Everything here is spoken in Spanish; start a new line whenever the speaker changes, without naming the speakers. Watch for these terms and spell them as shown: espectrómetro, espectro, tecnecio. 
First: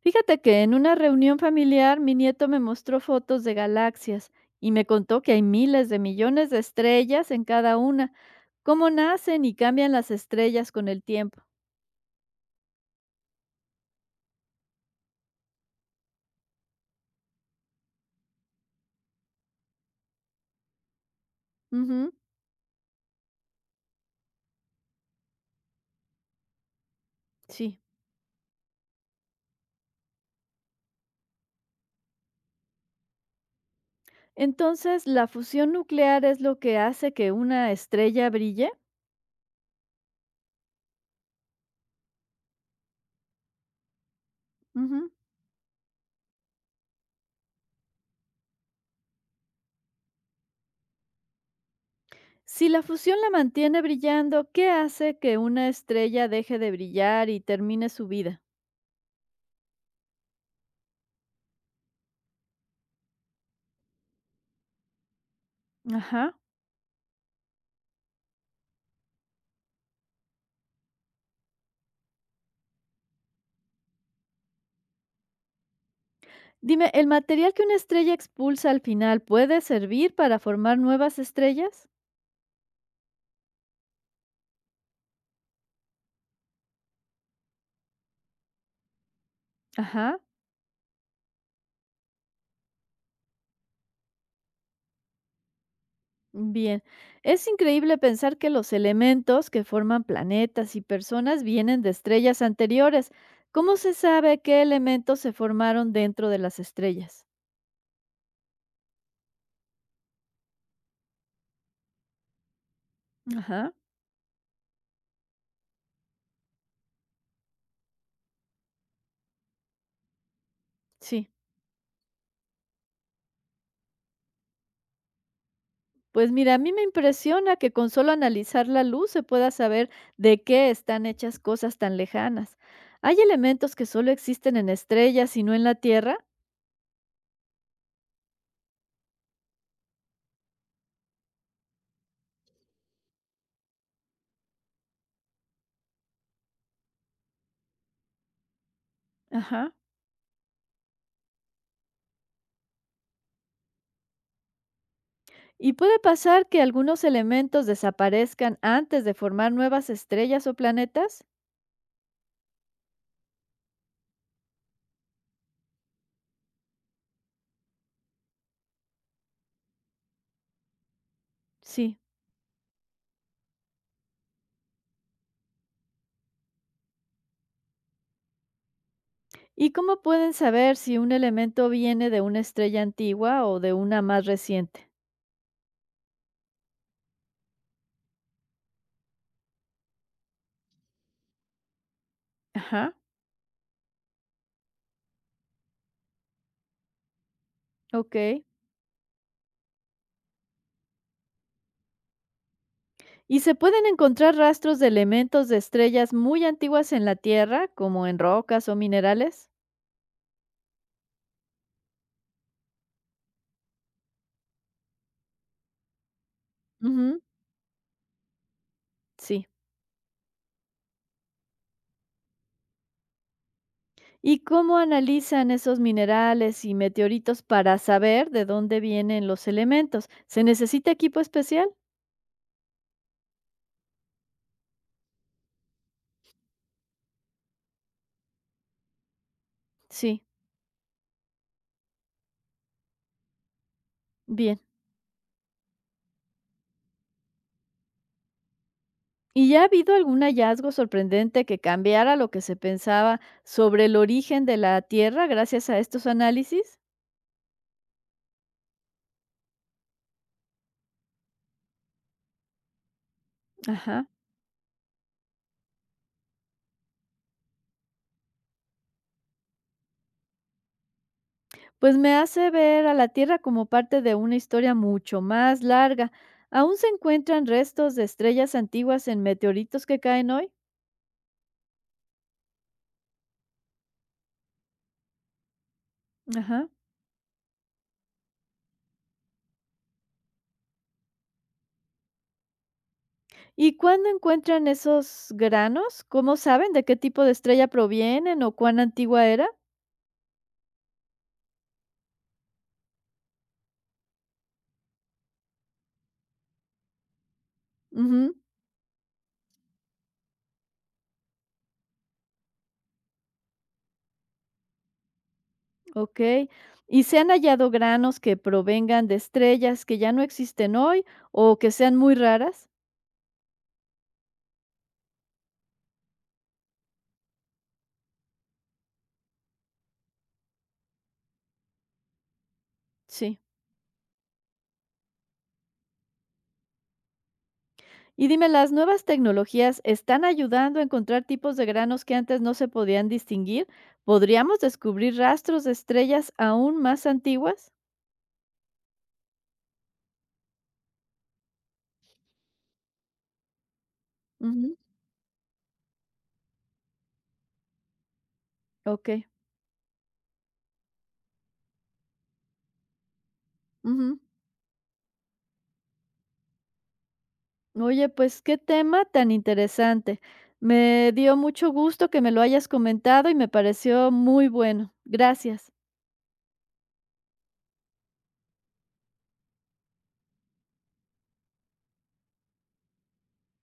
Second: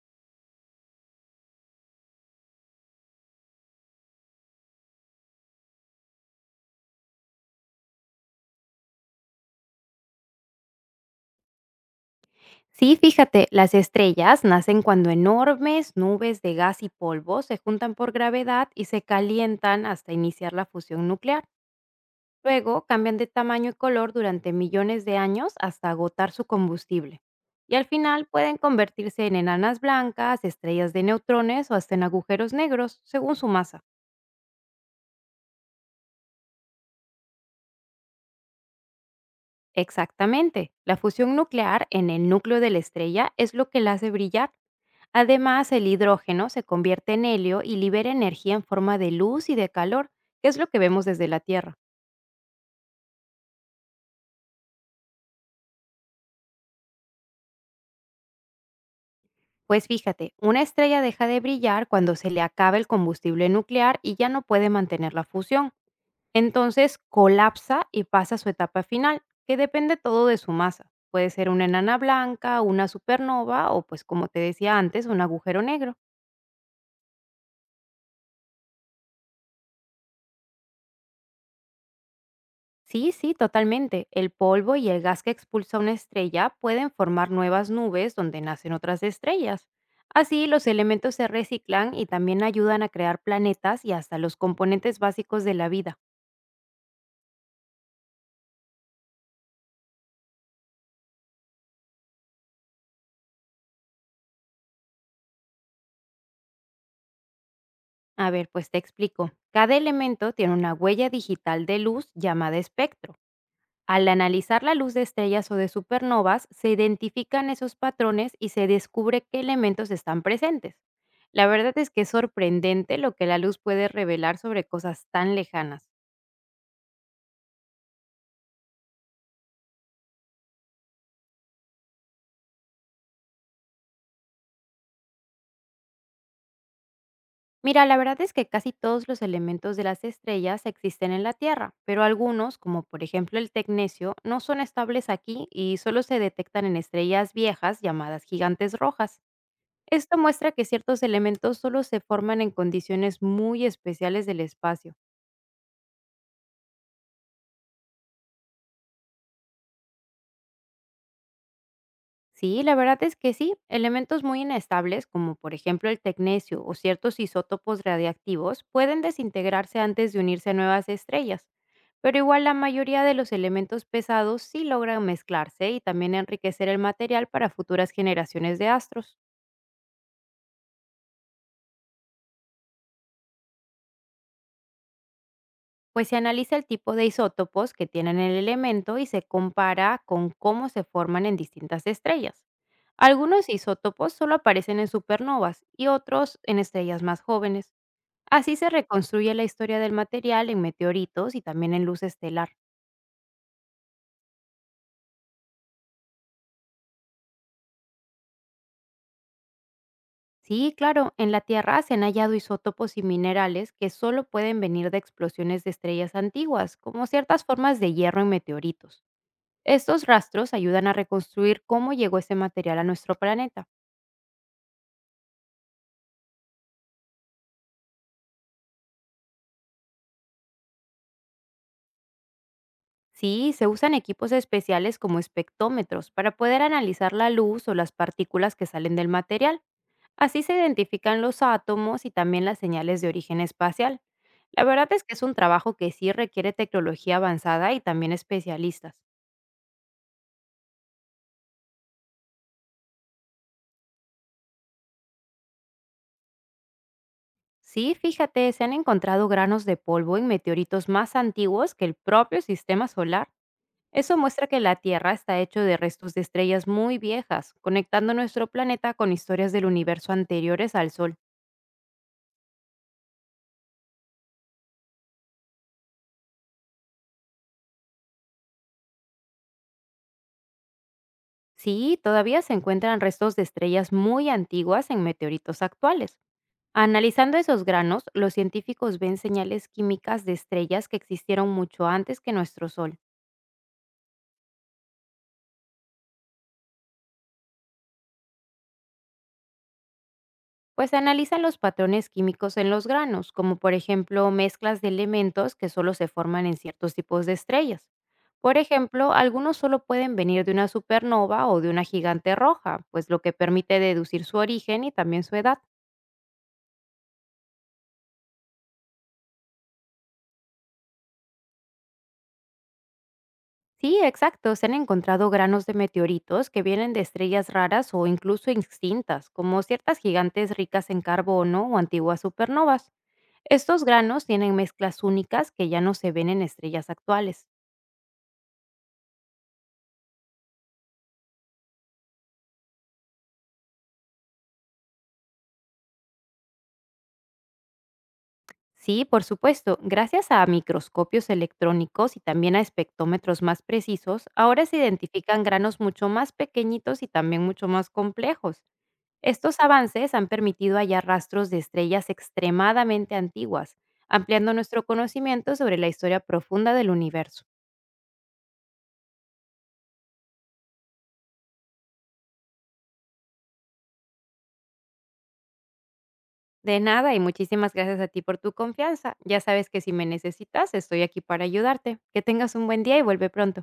Fíjate que en una reunión familiar mi nieto me mostró fotos de galaxias y me contó que hay miles de millones de estrellas en cada una. ¿Cómo nacen y cambian las estrellas con el tiempo?
Sí, fíjate, las estrellas nacen cuando enormes nubes de gas y polvo se juntan por gravedad y se calientan hasta iniciar la fusión nuclear.
Ujú,
Luego cambian de tamaño y color durante millones de años hasta agotar su combustible. Y
sí.
al final pueden convertirse en enanas blancas, estrellas de neutrones o hasta en agujeros negros, según su masa.
Entonces, ¿la fusión nuclear es lo que hace que una estrella brille?
Exactamente, la fusión nuclear en el núcleo de la estrella es lo que la hace brillar.
Ujú.
Además, el hidrógeno se convierte en helio y libera energía en forma de luz y de calor, que es lo que vemos desde la Tierra.
Si la fusión la mantiene brillando, ¿qué hace que una estrella deje de brillar y termine su vida?
Pues fíjate, una estrella deja de brillar cuando se le acaba el combustible nuclear y ya no puede mantener la fusión.
Ajá.
Entonces colapsa y pasa a su etapa final, que depende todo de su masa. Puede ser una enana blanca, una supernova o, pues como te decía antes, un agujero negro.
Dime, ¿el material que una estrella expulsa al final puede servir para formar nuevas estrellas?
Sí, sí, totalmente. El polvo y el gas que expulsa una estrella pueden formar nuevas nubes donde nacen otras estrellas.
Ajá,
Así, los elementos se reciclan y también ayudan a crear planetas y hasta los componentes básicos de la vida.
bien. Es increíble pensar que los elementos que forman planetas y personas vienen de estrellas anteriores. ¿Cómo se sabe qué elementos se formaron dentro de las estrellas?
A ver, pues te explico. Cada elemento tiene una huella digital de luz llamada espectro.
Ajá,
Al analizar la luz de estrellas o de supernovas, se identifican esos patrones y se descubre qué elementos están presentes.
sí.
La verdad es que es sorprendente lo que la luz puede revelar sobre cosas tan lejanas.
Pues mira, a mí me impresiona que con solo analizar la luz se pueda saber de qué están hechas cosas tan lejanas. ¿Hay elementos que solo existen en estrellas y no en la Tierra?
Mira, la verdad es que casi todos los elementos de las estrellas existen en la Tierra, pero algunos, como por ejemplo el tecnecio, no son estables aquí y solo se detectan en estrellas viejas llamadas gigantes rojas.
Ajá.
Esto muestra que ciertos elementos solo se forman en condiciones muy especiales del espacio.
¿Y puede pasar que algunos elementos desaparezcan antes de formar nuevas estrellas o planetas?
Sí, la verdad es que sí. Elementos muy inestables, como por ejemplo el tecnecio o ciertos isótopos radiactivos, pueden desintegrarse antes de unirse a nuevas estrellas.
Sí.
Pero igual la mayoría de los elementos pesados sí logran mezclarse y también enriquecer el material para futuras generaciones de astros.
¿Y cómo pueden saber si un elemento viene de una estrella antigua o de una más reciente?
Pues se analiza el tipo de isótopos que tienen el elemento y se compara con cómo se forman en distintas estrellas.
Ajá,
Algunos isótopos solo aparecen en supernovas y otros en estrellas más jóvenes.
ok.
Así se reconstruye la historia del material en meteoritos y también en luz estelar.
¿Y se pueden encontrar rastros de elementos de estrellas muy antiguas en la Tierra, como en rocas o minerales?
Sí, claro, en la Tierra se han hallado isótopos y minerales que solo pueden venir de explosiones de estrellas antiguas, como
Ujú,
ciertas formas de hierro en meteoritos.
sí.
Estos rastros ayudan a reconstruir cómo llegó ese material a nuestro planeta.
¿Y cómo analizan esos minerales y meteoritos para saber de dónde vienen los elementos? ¿Se necesita equipo especial?
Sí, se usan equipos especiales como espectómetros para poder analizar la luz o las partículas que salen del material.
Sí.
Así se identifican los átomos y también las señales de origen espacial.
Bien.
La verdad es que es un trabajo que sí requiere tecnología avanzada y también especialistas.
¿Y ya ha habido algún hallazgo sorprendente que cambiara lo que se pensaba sobre el origen de la Tierra gracias a estos análisis?
Sí, fíjate, se han encontrado granos de polvo en meteoritos más antiguos que el propio sistema solar.
Ajá.
Eso muestra que la Tierra está hecho de restos de estrellas muy viejas, conectando nuestro planeta con historias del universo anteriores al Sol.
Pues me hace ver a la Tierra como parte de una historia mucho más larga. ¿Aún se encuentran restos de estrellas antiguas en meteoritos que caen hoy?
Sí, todavía se encuentran restos de estrellas muy antiguas en meteoritos actuales.
Ajá.
Analizando esos granos, los científicos ven señales químicas de estrellas que existieron mucho antes que nuestro Sol,
¿Y cuándo encuentran esos granos? ¿Cómo saben de qué tipo de estrella provienen o cuán antigua era?
pues se analizan los patrones químicos en los granos, como por ejemplo mezclas de elementos que solo se forman en ciertos tipos de estrellas.
Ujú.
Por ejemplo, algunos solo pueden venir de una supernova o de una gigante roja, pues lo que permite deducir su origen y también su edad.
Ok. ¿Y se han hallado granos que provengan de estrellas que ya no existen hoy o que sean muy raras?
Sí, exacto. Se han encontrado granos de meteoritos que vienen de estrellas raras o incluso extintas, como ciertas gigantes ricas en carbono o antiguas supernovas.
Sí.
Estos granos tienen mezclas únicas que ya no se ven en estrellas actuales.
Y dime, ¿las nuevas tecnologías están ayudando a encontrar tipos de granos que antes no se podían distinguir? ¿Podríamos descubrir rastros de estrellas aún más antiguas?
Sí, por supuesto, gracias a microscopios electrónicos y también a espectrómetros más precisos, ahora se
Ujú,
identifican granos mucho más pequeñitos y también mucho más complejos.
ok,
Estos avances han permitido hallar rastros de estrellas extremadamente antiguas,
ujú.
ampliando nuestro conocimiento sobre la historia profunda del universo.
Oye, pues qué tema tan interesante. Me dio mucho gusto que me lo hayas comentado y me pareció muy bueno. Gracias.
De nada y muchísimas gracias a ti por tu confianza. Ya sabes que si me necesitas, estoy aquí para ayudarte. Que tengas un buen día y vuelve pronto.